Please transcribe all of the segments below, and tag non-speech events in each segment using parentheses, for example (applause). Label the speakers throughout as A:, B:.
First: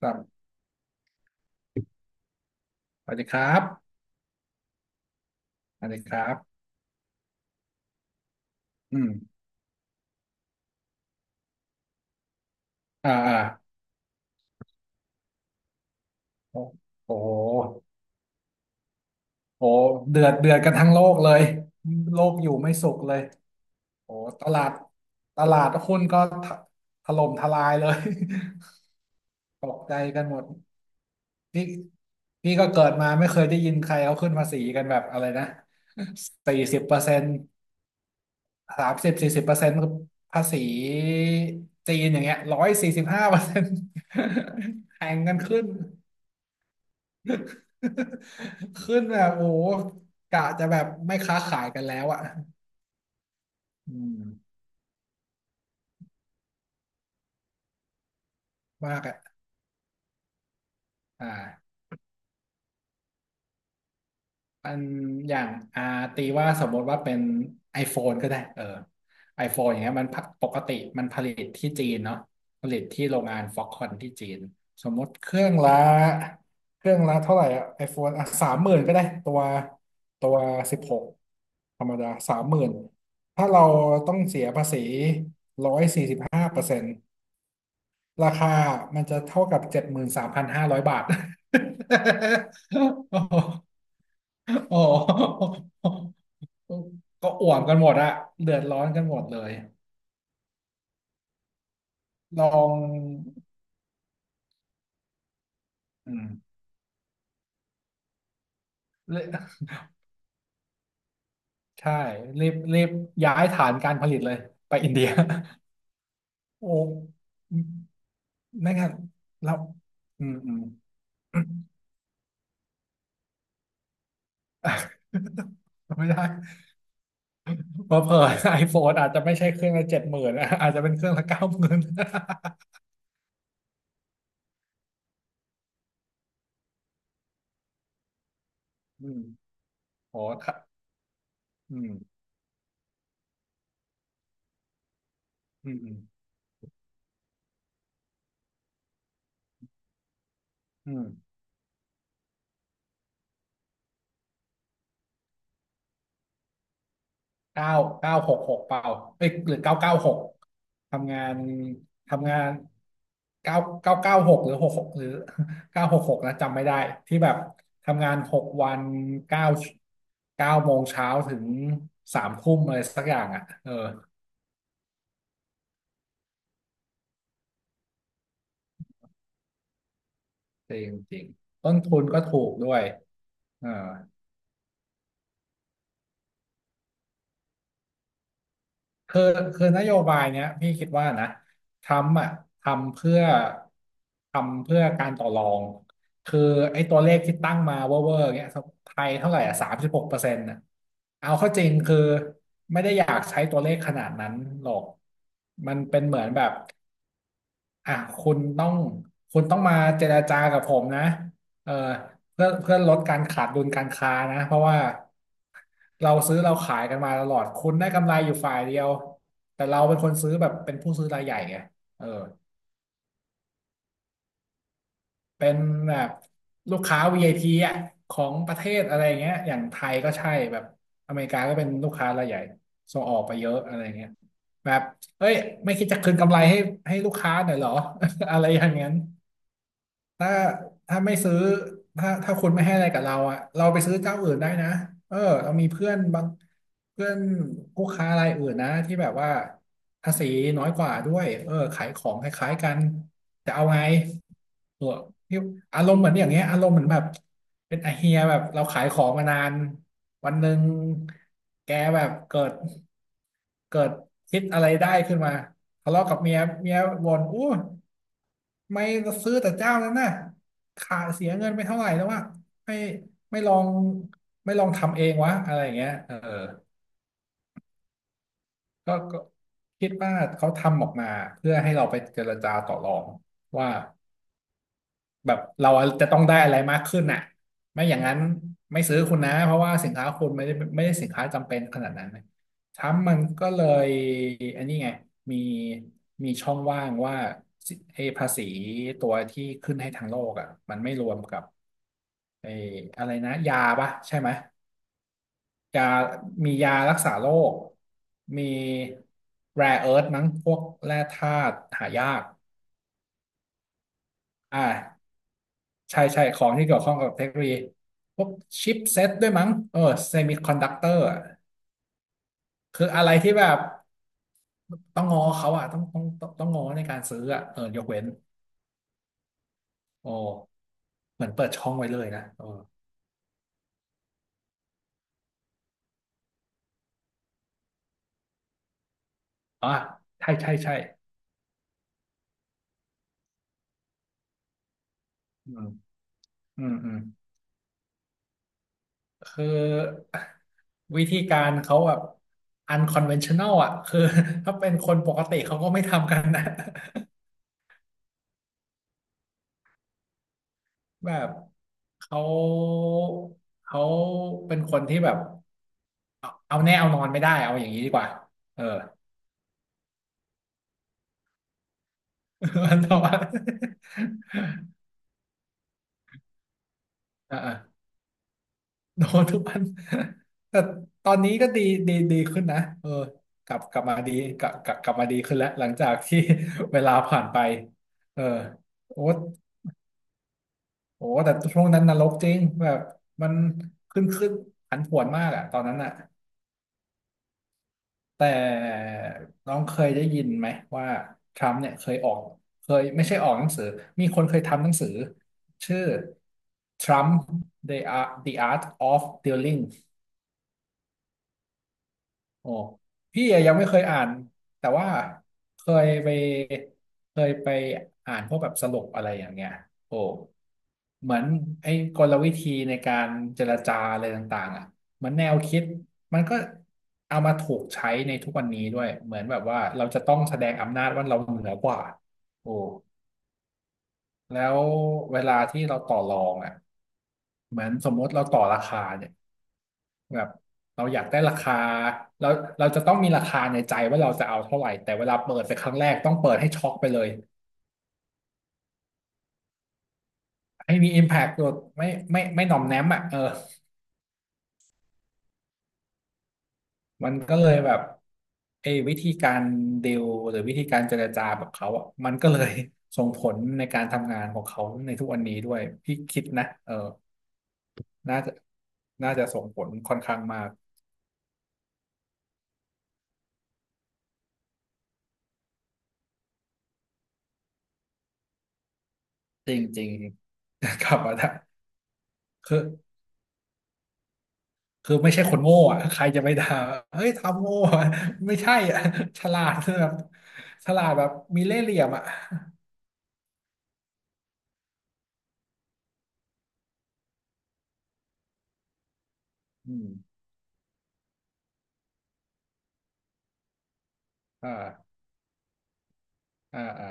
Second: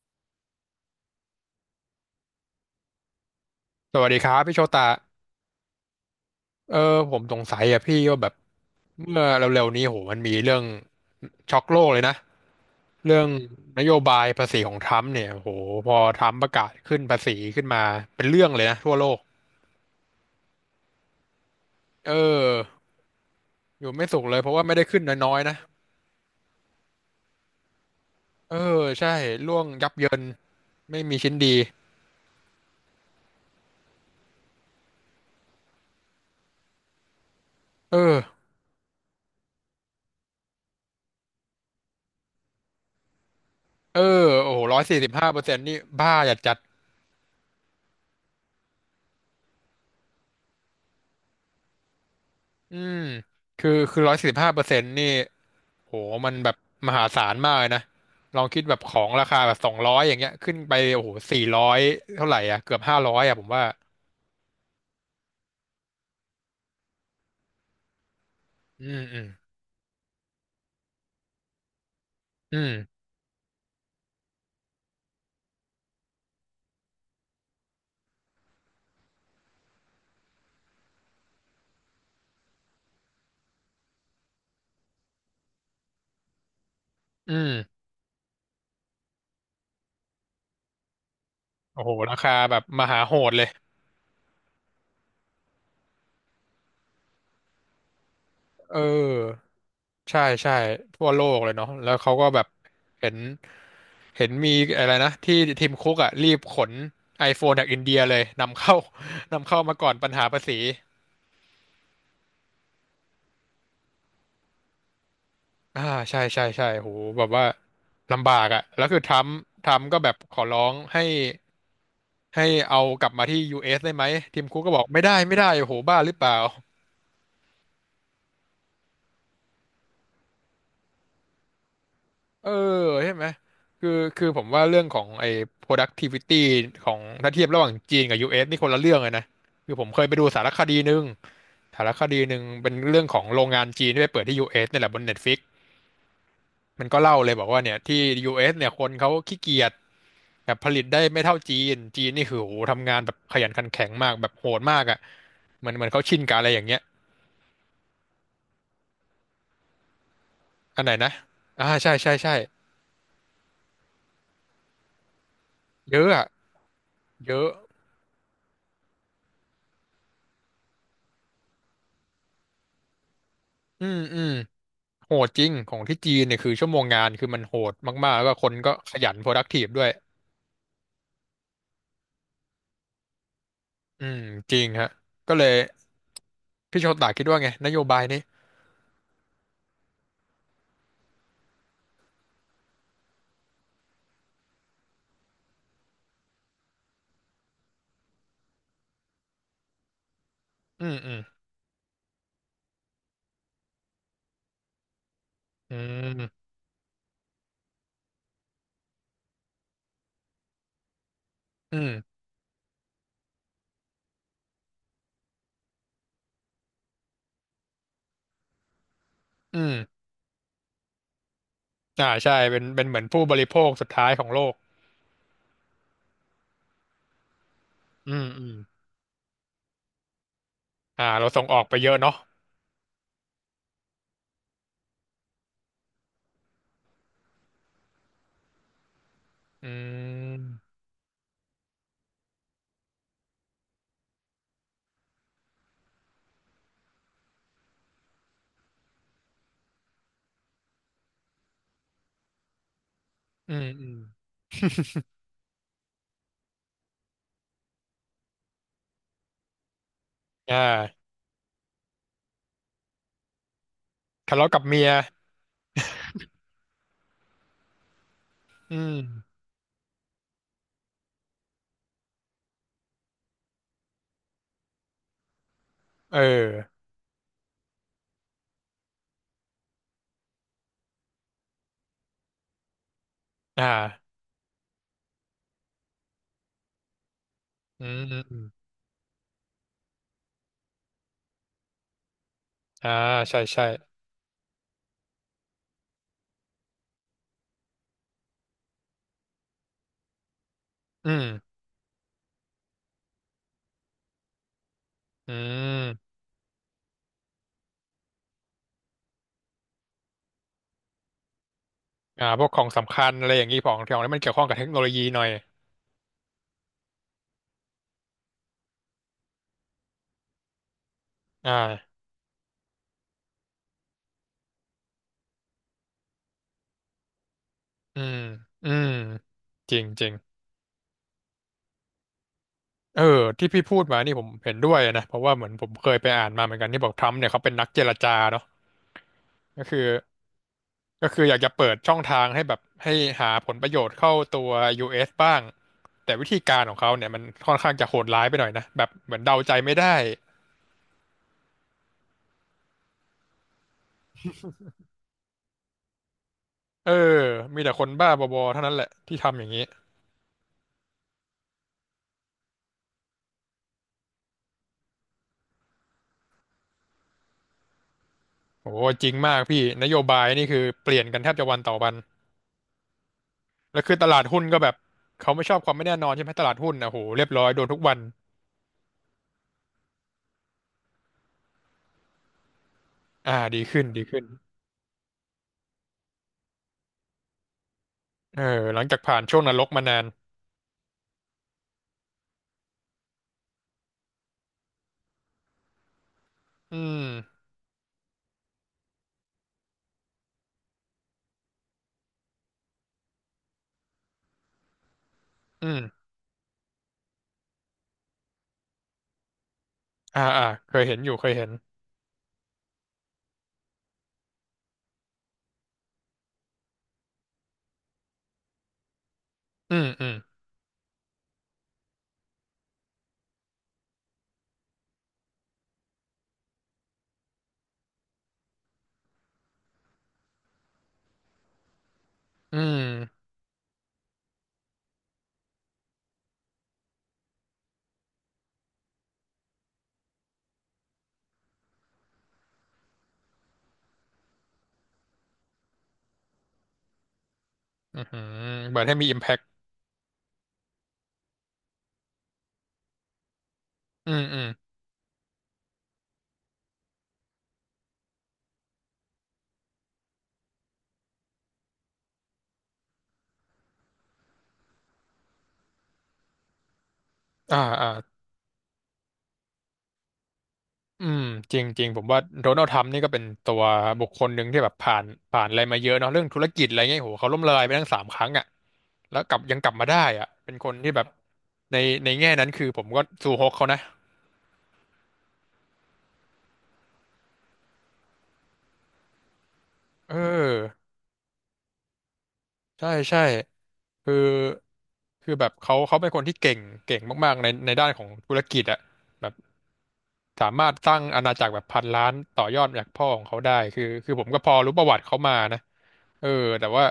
A: ครับสวัสดีครับ
B: สวัสดีครับพี่โชตา
A: สวัสดีครับ
B: เออผมสงสัยอะพี่ว่าแบบ
A: อืม
B: เมื่อเร็วๆนี้โหมันมีเรื่องช็อกโลกเลยนะ
A: อ่า
B: เรื่อง
A: อ่า
B: นโยบายภาษีของทรัมป์เนี่ยโหพอทรัมป์ประ
A: โอ้
B: กาศขึ้น
A: โอ้
B: ภา
A: โห
B: ษีขึ้นมาเป็นเรื่องเลยนะทั่วโลก
A: โอ้เดือดเดือดกันทั้งโลกเลย
B: เอ
A: โลกอยู่ไม่
B: อ
A: สุขเลย
B: อยู่ไม่
A: โอ้
B: สุขเลย
A: ต
B: เพราะ
A: ลา
B: ว่า
A: ด
B: ไม่ได้ขึ้นน้อย
A: ต
B: ๆนะ
A: ลาดหุ้นก็ถถล่มทลายเลย
B: เออใช่ร่ว
A: (laughs) ต
B: ง
A: ก
B: ยับ
A: ใจ
B: เยิน
A: กันหมด
B: ไม่มีชิ้นดี
A: พี่พี่ก็เกิดมาไม่เคยได้ยินใครเขาขึ้นภาษีกันแบบอะไรนะสี่สิบเปอร์เซ็นต์
B: เออ
A: 30 40%ภาษีจีนอย่างเงี้ยร้อยสี่สิบห้าเปอร์เซ็นต์
B: เออโอ้โหร้อย
A: (laughs)
B: สี่
A: แข่
B: สิบ
A: ง
B: ห้า
A: กั
B: เป
A: น
B: อร์เซ็น
A: ขึ้
B: ต์
A: น
B: นี่บ้าจัดจัด
A: (laughs) ขึ้นแบบโอ้โหกะจะแบบไม่ค้าขายกันแล้วอ่ะ
B: อืมคือ
A: อื
B: คือร้อยสี่สิบห้า
A: ม
B: เปอร์เซ็นต์นี่ โหมันแบบมหาศาลมากเลยนะ ลองคิดแบบข
A: มา
B: อ
A: ก
B: งรา
A: อ่ะ
B: คาแบบ200อย่างเงี้ยขึ้นไปโอ้โห
A: อ่
B: สี่ร้อ
A: า
B: ยเท่าไหร่อ่ะเกือบ500อ่ะผมว่า
A: อันอย่างอ่าตีว่าสมมติว่าเป็น iPhone ก็ได้เออ
B: อืม อืม
A: iPhone อย่างเงี้ยมันพักปกติมันผลิตที่จีนเนาะ
B: อื
A: ผ
B: ม
A: ลิตที่โรงงานฟ็อกคอนที่จีนสมมติเครื่องละเท่าไหร่อะ iPhone อ่ะ30,000ก็ได้ตัวสิบหกธรรมดาสามหมื่นถ้าเราต้องเสียภาษีร้อยสี่สิบห้าเปอร์เซ็นต์
B: อืม
A: ราคามันจะเท่ากับ73,500 บาท
B: โอ้โหราคาแบบมหาโหดเลย
A: (laughs) โอ้โหก็อ่วมกันหมดอะเดือด
B: เ
A: ร้อนกันหมดเล
B: ออ
A: ย
B: ใช่ใช่ทั่วโลกเลยเนาะแล้วเขาก็แบ
A: ลอ
B: บ
A: ง
B: เห็นเห็นมีอะไรนะที่ทีมคุกอ่ะ
A: อื
B: รีบ
A: ม
B: ขน iPhone จากอินเดียเลยนำเข้า
A: เล
B: (laughs) นำเข้ามาก่อนปัญหาภาษี
A: ใช่ รีบรีบย้ายฐานการผลิตเลย ไปอินเดีย
B: อ่าใช่ใช่
A: (laughs)
B: ใช่
A: โอ้
B: โหแบบว่าลำบากอ่ะ
A: ไม่
B: แล้ว
A: งั้น
B: คือทรัมป์
A: เรา
B: ทรัมป์ก็แบบ
A: อื
B: ข
A: ม
B: อ
A: อื
B: ร้อ
A: ม
B: งให้
A: (laughs)
B: ให้เอากลับมาที่ US ได้ไหมทีมคุกก็บอกไม่
A: อ่ะ
B: ได้ไม่ได้โอ้โหบ้า
A: ไม่
B: หรือเป
A: ได้
B: ล่า
A: เพราะเผื่อไอโฟนอาจจะไม่ใช่เครื่องละเจ็ดหมื่นอาจจะเป็นเครื่องละ90,000
B: เออใช่ไหมคือคือผมว่าเรื่องของไอ้ productivity ของถ้าเทียบระหว่างจีนกับ US นี่คนละเรื่อง
A: (laughs)
B: เล
A: อื
B: ย
A: ม
B: นะคือผมเคยไป
A: โห
B: ดูสารคดีหนึ่ง
A: อื
B: สา
A: ม
B: รคดีหนึ่งเป็นเรื่องของโรงงานจีนที่ไปเปิดที่ US นี่แหละบน Netflix
A: อืมอ
B: มันก็เล่าเลยบอกว่าเนี่ยที่ US เอสเนี่ยคนเขาขี้เกียจแบบผลิต
A: ื
B: ได้ไม่
A: ม
B: เท่าจีนจีนนี่คือโหทำงานแบบขยันขันแข็งมากแบบโหดมากอ่ะเหมือนเขาชินกับอะไรอย่างเงี้ย
A: เก้าเก้าหกหกเปล่าเอ้ยหรือเก้าเก้าหก
B: อันไหนนะ
A: ทำงาน
B: อ่าใช่ใช่
A: ทำ
B: ใช่
A: งานเก้าเก้าเก้าหกหรือหกหกหรือ (laughs) เก้าห
B: เย
A: ก
B: อะ
A: หก
B: อ่ะ
A: นะจำไม่ได้ที่แบ
B: เย
A: บ
B: อะ
A: ทำงาน6 วันเก้าเก้าโมงเช้าถึงสามทุ่มอะไรสักอย่างอ่ะเออ
B: อืมอืมโหดจริงของที่จีนเนี่ยคือชั่วโมงงานคือมันโหดมากๆแล้วก็คนก็ขยัน productive ด้วย
A: จริงจริงต้นทุนก็ถูกด้วยเออ
B: อืมจริงฮะก็เลยพี่โชตาคิดว่าไงนโยบายนี้
A: คือคือนโยบายเนี้ยพี่คิดว่านะทรัมป์อ่ะทำเพื่อทำเพื่อการต่อรองคือไอ้ตัวเลขที่ตั้งมาเวอร์เวอร์เงี้ยไทยเท่าไหร่อ่ะสามสิบหกเปอร์เซ็นต์่ะ
B: อืมอืม
A: เอาเข้าจริงคือไม่ได้อยากใช้ตัวเลขขนาดนั้นหรอก
B: อื
A: มันเป็นเหมือนแบ
B: ม
A: บ อ่ะคุณต้องคุณต้องมาเจรจากับผมนะเออ
B: อืม
A: เพื่อลดการขาดดุลการค้านะเพราะว่าเราซื้อเราขายกันมาตลอดคุณได้กำไรอยู่ฝ่ายเดียว
B: อื
A: แต่เราเป็น
B: ม
A: คนซื้อแบบเป็นผู้ซื้อรายใหญ่ไงเอ
B: อ่า
A: อ
B: ใช่เป็นเหมือนผู้บริโภคสุดท้ายของโลก
A: เป็นแบบลูกค้า VIP อพีอ่ะ
B: อื
A: ขอ
B: ม
A: ง
B: อื
A: ป
B: ม
A: ระเทศอะไรอย่างเงี้ยอย่างไทยก็ใช่แบบ
B: อ่า
A: อเม
B: เรา
A: ริกา
B: ส่ง
A: ก็
B: ออก
A: เป็น
B: ไปเย
A: ลูก
B: อะ
A: ค้า
B: เนาะ
A: รายใหญ่ส่งออกไปเยอะอะไรเงี้ยแบบเอ้ยไม่คิดจะคืนกำไรให้ให้ลูกค้าหน่อยเหรอ (laughs) อะไรอย่างนั้น
B: อื
A: ถ้า
B: ม
A: ถ้าไม่ซื้อถ้าถ้าคุณไม่ให้อะไรกับเราอ่ะเราไปซื้อเจ้าอื่นได้นะเออเรามีเพื่อนบางเพื่อนผู้ค้ารายอื่นนะที่แบบว่าภาษีน้อยกว่าด้วยเออขายของคล้ายๆกันจะ
B: อื
A: เอา
B: ม
A: ไง
B: อืม
A: เออพี่อารมณ์เหมือนอย่างเงี้ยอารมณ์เหมือนแบบเป็นไอาเฮียแบบเราขายของมานานวันหนึ่
B: อ่
A: ง
B: า
A: แกแบบเกิด
B: ทะ
A: คิด
B: เลาะกั
A: อะ
B: บ
A: ไร
B: เมีย
A: ได้ขึ้นมาทะเลาะกับเมียบ่นอู้
B: อื
A: ไม่
B: ม
A: ซื้อแต่เจ้านั้นน่ะขาเสียเงินไปเท่าไหร่แล้ววะไม่ไม่ลองไม่ลองทำเองวะอะไรอย่างเงี้ยเอ
B: เอ
A: อ
B: อ
A: ก็ก็คิดว่าเขาทำออกมาเพื่อให้เราไปเจรจาต่อรอง
B: อ
A: ว่า
B: ่า
A: แบบเราจะต้องได้อะไรมากขึ้นน่ะไม่
B: อื
A: อ
B: ม
A: ย่างนั้
B: อื
A: น
B: มอืม
A: ไม่ซื้อคุณนะเพราะว่าสินค้าคุณไม่ได้ไม่ได้สินค้าจำเป็นขนาดนั้นนะทรั
B: อ่า
A: มป์มัน
B: ใช่
A: ก็เล
B: ใช่
A: ยอันนี้ไงมีมีช่องว่างว่าสิไอ้ภาษีตัวที่ขึ้นให้ทางโลกอ่ะมันไม่ร
B: อื
A: วมกับ
B: ม
A: ไอ้อะไรนะยาปะใช่ไหม
B: อื
A: ยา
B: ม
A: มียารักษาโรคมี rare earth มั้งพวกแร่ธาตุหายาก
B: อ่าพวกของสำคัญอะไรอย่างนี้ของของที่มันเกี่ยวข้องกับ
A: อ่
B: เทคโนโลยี
A: า
B: หน่อย
A: ใช่ใช่ของที่เกี่ยวข้องกับเทคโนโลยีพวกชิปเซตด้วยมั้งเออเซมิคอนดักเตอร์
B: อ่า
A: คืออะไรที่แบบต้องงอเขาอะต้องงอในการซื้ออะเออยก
B: อื
A: เว้น
B: มอืมจริงจ
A: โอ
B: ริง
A: ้เหมือนเปิดช่องไว้เลยนะเออ
B: เออที่พี่พูดมานี่ผมเห็นด้วยนะเพราะว่าเหมือนผมเคยไปอ่านมาเหมือนกันที่บอกทรัมป์เนี่ยเขาเป็นนักเจรจาเนาะก็
A: อ๋อ
B: คือ
A: ใช่ใช่ใช่
B: ก็คืออยากจะเปิดช่องทางให้แบบให้หาผลประโยชน์เข้าตัว US บ้าง
A: อืม
B: แต่วิธีการ
A: อื
B: ข
A: ม
B: อง
A: อื
B: เขา
A: ม
B: เนี่ยมันค่อนข้างจะโหดร้ายไปหน่อยนะแบบเหมือนเดา
A: คือ
B: ใจไม่ได้
A: วิธีการเขาแบบ unconventional อะคือ (laughs) ถ้าเป็นคนปกติเขาก็ไม่ทำกันนะ
B: เออมีแต่คนบ้าบอๆเท่านั้นแหละที่ทำอย่างนี้
A: (laughs) แบบเขาเขาเป็นคนที่แบบ เอาแน่เอานอนไม่ได้เอาอย่างนี้ดีกว่าเออ
B: โอ้โหจริงมากพี่นโยบายนี่คือเปลี่ยนกันแทบจะวันต่อวัน
A: (laughs) วันต่อวัน
B: แล้วคือตลาดหุ้นก็แบบเขาไม่ชอบความไม่แน่นอนใช่ไหมตลาดหุ้นนะโหเรียบ
A: (laughs) อ่า
B: ร้อย
A: อ่า
B: โดนทุกวัน
A: (laughs) โดนทุกวันแต่ตอนนี้ก็ดีดีขึ้นนะเออ
B: อ่า
A: กลั
B: ดี
A: บกลั
B: ขึ้
A: บ
B: น
A: มา
B: ดี
A: ดี
B: ขึ้น
A: กลับมาดีขึ้นแล้วหลังจากที่ (laughs) เวลาผ่านไปเออ
B: เออหลังจาก
A: โอ้
B: ผ่านช่วงนรกมานาน
A: โอ้แต่ช่วงนั้นนรกจริงแบบมันขึ้นผันผวนมากอะตอนนั้นอะ
B: อืม
A: แต่น้องเคยได้ยินไหมว่าทรัมป์เนี่ยเคยออกเคยไม่ใช่ออกหนังสือมีคนเคยทำหนังสือ
B: อื
A: ชื่อ
B: ม
A: Trump the Art of Dealing
B: อ่าอ่าเคยเห็นอยู่เคยเห็น
A: โอ้พี่อะยังไม่เคยอ่านแต่ว่าเคยไปเคยไปอ่านพวกแบบสรุปอะไรอย่างเงี้ย
B: อืม
A: โอ้
B: อืม
A: เหมือนไอ้กลวิธีในการเจรจาอะไรต่างๆอ่ะเหมือนแนวคิดมันก็เอามาถูกใช้ในทุกวันนี้ด้วยเหมือนแบบว่าเราจะต้องแสดงอำนาจว่าเราเหนือกว่าโอ้
B: อืม
A: แล้วเวลาที่เราต่อรองอ่ะเหมือนสมมติเราต่อราคาเนี่ย แบบเราอยากได้ราคาเราเราจะต้องมีราคาในใจว่าเราจะเอาเท่าไหร่แต่เวลาเปิดไปครั้งแรกต้องเปิดให้ช็อกไปเลย
B: อือหือเหมือนให้มี impact
A: ให้มี impact ตัวไม่หน่อมแนมอ่ะเออ
B: อืมอืม
A: มันก็เลยแบบเออวิธีการดีลหรือวิธีการเจรจาแบบเขาอ่ะมันก็เลยส่งผลในการทำงานของเขาในทุกวันนี้ด้วยพี่คิดนะเออ
B: อ่าอ่า
A: น่าจะน่าจะส่งผลค่อนข้างมาก
B: อืมจริงจริงผมว่าโดนัลด์ทรัมป์นี่ก็เป็นตัวบุคคลหนึ่งที่แบบผ่านอะไรมาเยอะเนาะเรื่องธุรกิจอะไรเงี้ยโหเขาล้มละลายไปทั้ง3 ครั้งอ่ะแล้วกลับ
A: จ
B: ยังกลับมา
A: ริง
B: ได้อ่ะเป็น
A: ๆ
B: คน
A: (laughs) ก
B: ที่
A: ลับ
B: แบ
A: (laughs)
B: บ
A: มาได้
B: ในในแง่นั้น
A: คือ
B: คือผมก็ซูฮกเขานะ
A: คือไม่ใช่คนโง่อะใครจะไปด่าเฮ้ยทำโง่อะไม่ใช่อะฉลาดคือแบบ
B: เอ
A: ฉ
B: อ
A: ลาดแบบมีเล่ห์เหลี่ยมอ่ะ
B: ใช่ใช่คือคือแบบเขาเป็นคนที่เก่งเก่งมากๆในด้านของธุรกิจอ่ะแบบ
A: อืม
B: สามารถสร้างอาณาจักรแบบพันล้านต่อยอดจากพ่อของเขาได้คือผมก็พอรู้ประ
A: อ่า
B: วัติเขามานะ เออ
A: อ่า
B: แต่ว่า
A: อ่า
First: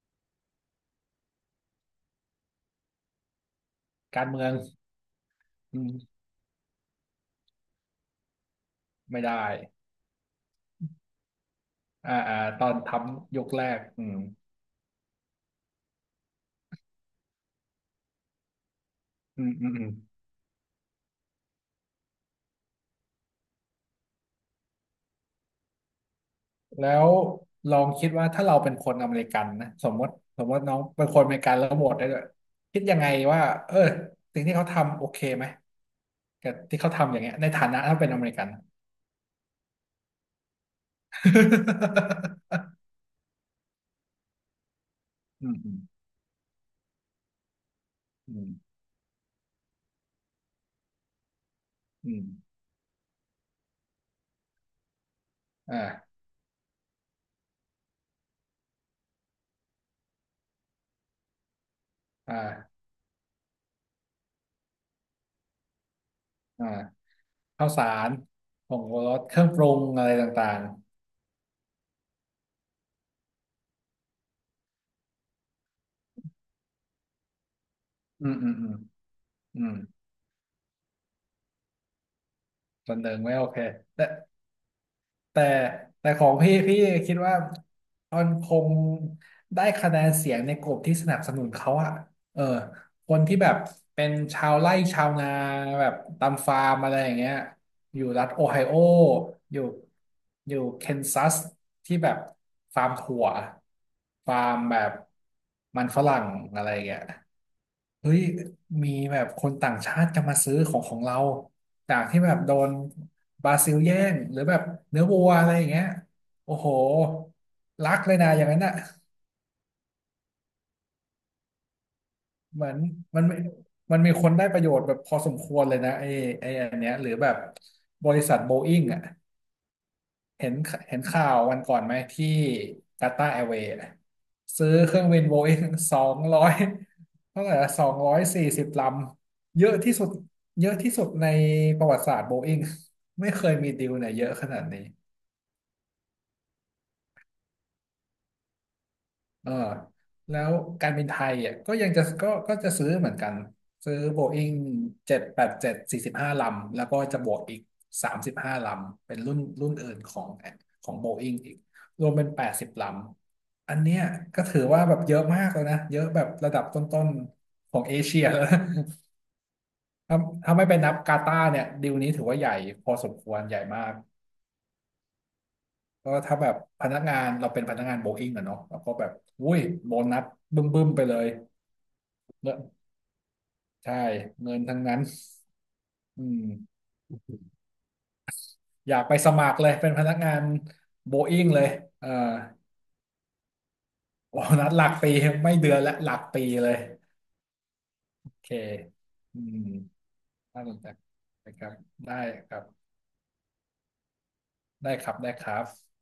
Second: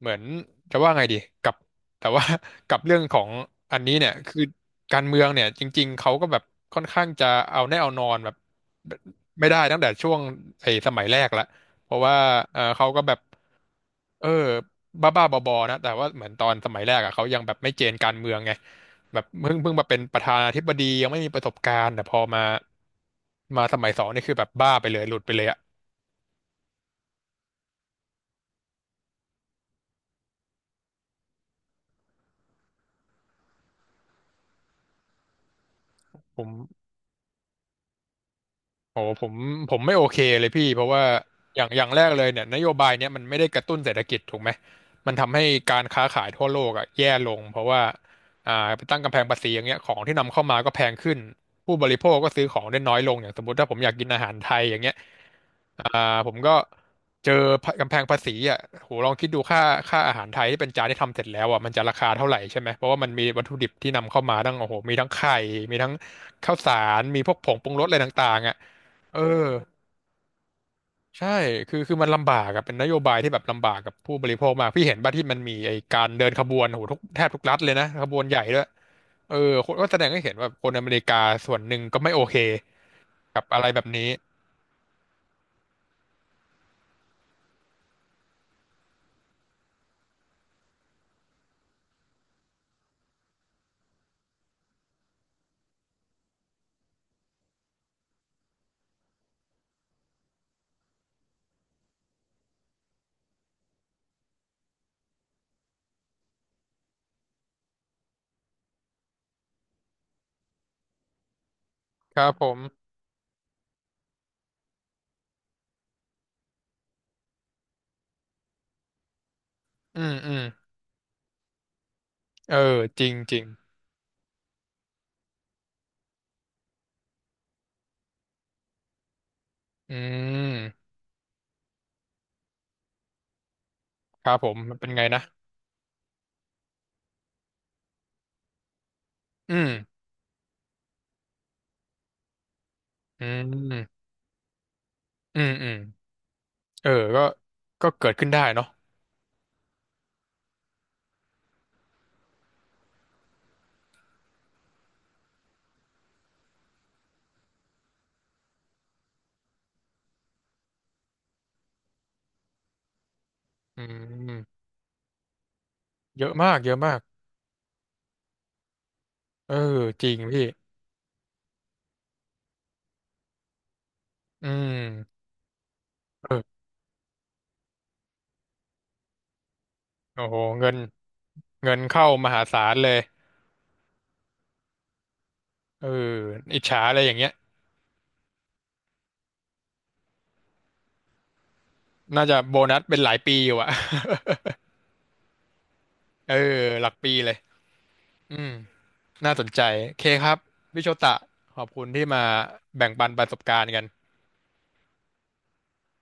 B: เหมือนจะว่าไงดีกับแต่ว่า (laughs) กับเรื่องของอันนี้เนี่ย
A: การ
B: คือ
A: เมือง
B: การเมืองเนี่ยจ
A: อื
B: ริง
A: ม
B: ๆเขาก็แบบค่อนข้างจะเอาแน่เอานอนแบบ
A: ไม่ได้
B: ไม่ได้ตั้งแต่ช่วงไอ้สมัยแรกละเพราะ
A: อ่า
B: ว่า
A: อ่าตอน
B: เขา
A: ท
B: ก็แบบ
A: ำยกแรกอืม
B: เออบ้าๆบอๆนะแต่ว่าเหมือนตอนสมัยแรกอะเขายังแบบไม่เจนการเมืองไงแบบ
A: อืม
B: เพิ่ง
A: อืม
B: เพิ่ง
A: อื
B: มา
A: ม
B: เป็นประธานาธิบดียังไม่มีประสบการณ์แต่พอมาสมัยสองนี่คือแบบบ้าไปเลยหลุดไปเลยอะ
A: แล้วลองคิดว่าถ้าเราเป็นคนอเมริกันนะสมมติน้องเป็นคนอเมริกันแล้วโหวตได้ด้วยคิดยังไงว่าเออสิ่งที่เขาทำโอเคไหม
B: ผม
A: กับที่เขาทำอย่างเงี้ยในฐานะถ้าเป็นอเมริกัน
B: โอ้ผมไม่โอเคเลยพี่เพราะว่าอย่างแรกเลยเนี่ยนโยบายเนี้ยมันไม่ได้กระตุ้นเศรษฐกิจถูกไหมมันทำ
A: (laughs)
B: ให้
A: อืม
B: การ
A: (laughs)
B: ค้าขายทั่วโลกอ่ะแย่ลงเพราะว่า
A: อืม
B: ไปตั้งกำแพงภาษีอย่างเงี้ยของที่นำเข้ามาก็แพงขึ้นผู้บริโภ
A: อื
B: ค
A: ม
B: ก็ซื้อของได้น้อยลงอย่างสมมติถ้าผมอยากกินอาหารไทยอย่างเงี้ยอ่า
A: อ่า
B: ผมก็เจอกำแพงภาษีอ่ะโหลองคิดดูค่าอาหารไทยที่เป็นจานที่ทำเสร็จแล้วอ่ะมันจะราคาเท่าไหร่ใช่ไหม
A: อ่า
B: เพราะว่ามันมีวัตถุดิบที่นำเข้ามาตั้งโอ้โหมีทั้งไข่มีทั้งข้าว
A: อ่า
B: สารมีพวกผงป
A: ข้า
B: รุ
A: ว
B: งร
A: สา
B: สอะไร
A: ร
B: ต่างๆอ่ะ
A: ผงชูร
B: เออ
A: สเครื่องปรุงอะไรต่าง
B: ใช่คือมันลำบากอะเป็นนโยบายที่แบบลำบากกับผู้บริโภคมากพี่เห็นป่ะที่มันมีไอ้การเดินขบวนโหแทบทุกรัฐเลยนะขบ
A: ๆ
B: วน
A: อื
B: ให
A: ม
B: ญ่
A: อืม
B: ด้วย
A: อืม
B: เออ
A: อื
B: ค
A: ม
B: นก็แสดงให้เห็นว่าคนอเมริกาส่วนหนึ่งก็ไม่โอเค
A: จนหนึ่งไม่
B: กั
A: โอ
B: บ
A: เค
B: อะไรแบบนี้
A: แต่แต่ของพี่คิดว่ามันคงได้คะแนนเสียงในกลุ่มที่สนับสนุนเขาอะเออคนที่แบบเป็นชาวไร่ชาวนาแบบตามฟาร์มอะไรอย่างเงี้ยอยู่รัฐโอไฮโออยู่อยู่เคนซัสที่แบบฟาร์มถั่วฟาร์มแบบมันฝรั่งอะไรอย่างเงี้ย เฮ้ยมีแบบคนต่างชาติจะมาซื้อของของเราจาก
B: ค
A: ที่
B: รั
A: แบ
B: บ
A: บ
B: ผ
A: โด
B: ม
A: นบราซิลแย่งหรือแบบเนื้อวัวอะไรอย่างเงี้ยโอ้โหรักเลยนะอย่างนั้นอ่ะ
B: อืมอืมเอ
A: เหมือ
B: อ
A: น
B: จริง
A: มัน
B: จ
A: มี
B: ริง
A: มันมีคนได้ประโยชน์แบบพอสมควรเลยนะไอ้อันเนี้ยหรือแบบบริษัทโบอิ n งอ่ะ
B: อื
A: เห็น
B: ม
A: เห็นข่าววันก่อนไหมที่กาตาร์แอร์เวย์นะ
B: ครับผม
A: ซื้อ
B: มันเป็น
A: เครื่
B: ไง
A: องบิ
B: นะ
A: นโบอิ้งสองร้อยเท่าไหร่240ล
B: อื
A: ำเยอะที่
B: ม
A: สุดเยอะที่สุดในประวัติศาสตร์โบอิ้ง
B: อื
A: ไม่เคยมีดีล
B: ม
A: ไหนเยอะขนาดนี้
B: อืมอืมเออก็ก็เกิดขึ้นได้เนาะ
A: เออแล้วการบินไทยอ่ะก็ยังจะก็จะซื้อเหมือนกันซื้อโบอิ้ง78745ลำแล้วก็จะบวกอีก35ลำเป็นรุ่นอื่นของของโบอิ้งอีกรวมเป็น80ลำอัน
B: อื
A: เนี้ยก็
B: ม
A: ถือว่าแบบเยอะมากเลยนะเยอะแบ
B: เย
A: บ
B: อะ
A: ระ
B: มาก
A: ดับ
B: เย
A: ต
B: อะมาก
A: ้นๆของเอเชีย (laughs) แล้วนะ
B: เออจริง
A: ถ้า
B: พี่
A: ถ้าไม่ไปนับกาตาร์เนี่ยดีลนี้ถือว่าใหญ่พอสมควรใหญ่มาก
B: อืม
A: ก็ถ้าแบบ
B: เออ
A: พนักงานเราเป็นพนักงานโบอิ้งอะเนาะเราก็แบบอุ้ยโบนั
B: โอ้
A: ส
B: โห
A: บ
B: เงิน
A: ึ้มๆไปเลย
B: เงินเข้ามหาศาลเลย
A: ใช่เงินทั้งนั้น
B: เออ
A: อื
B: อิจฉา
A: ม
B: อะไรอย่างเงี้ย
A: อยากไปสมัครเลยเป็นพนักงานโบอิ้งเลยเออ
B: น่าจะโบนัสเป็นหลายปีอยู่อะ (laughs)
A: โอ้นัดหลักปีไม่เดือนละหลัก
B: เออ
A: ปีเลย
B: หลักปีเลย
A: โอ
B: อื
A: เค
B: มน่า
A: อื
B: สน
A: ม
B: ใจโอเคครับ
A: น่าสน
B: พี่
A: ใจ
B: โชตะ
A: นะ
B: ข
A: ค
B: อ
A: รั
B: บ
A: บ
B: คุณที่
A: ได้
B: มา
A: ครับ
B: แบ่งปันประสบการณ์กัน
A: ได้ครับได้ครับ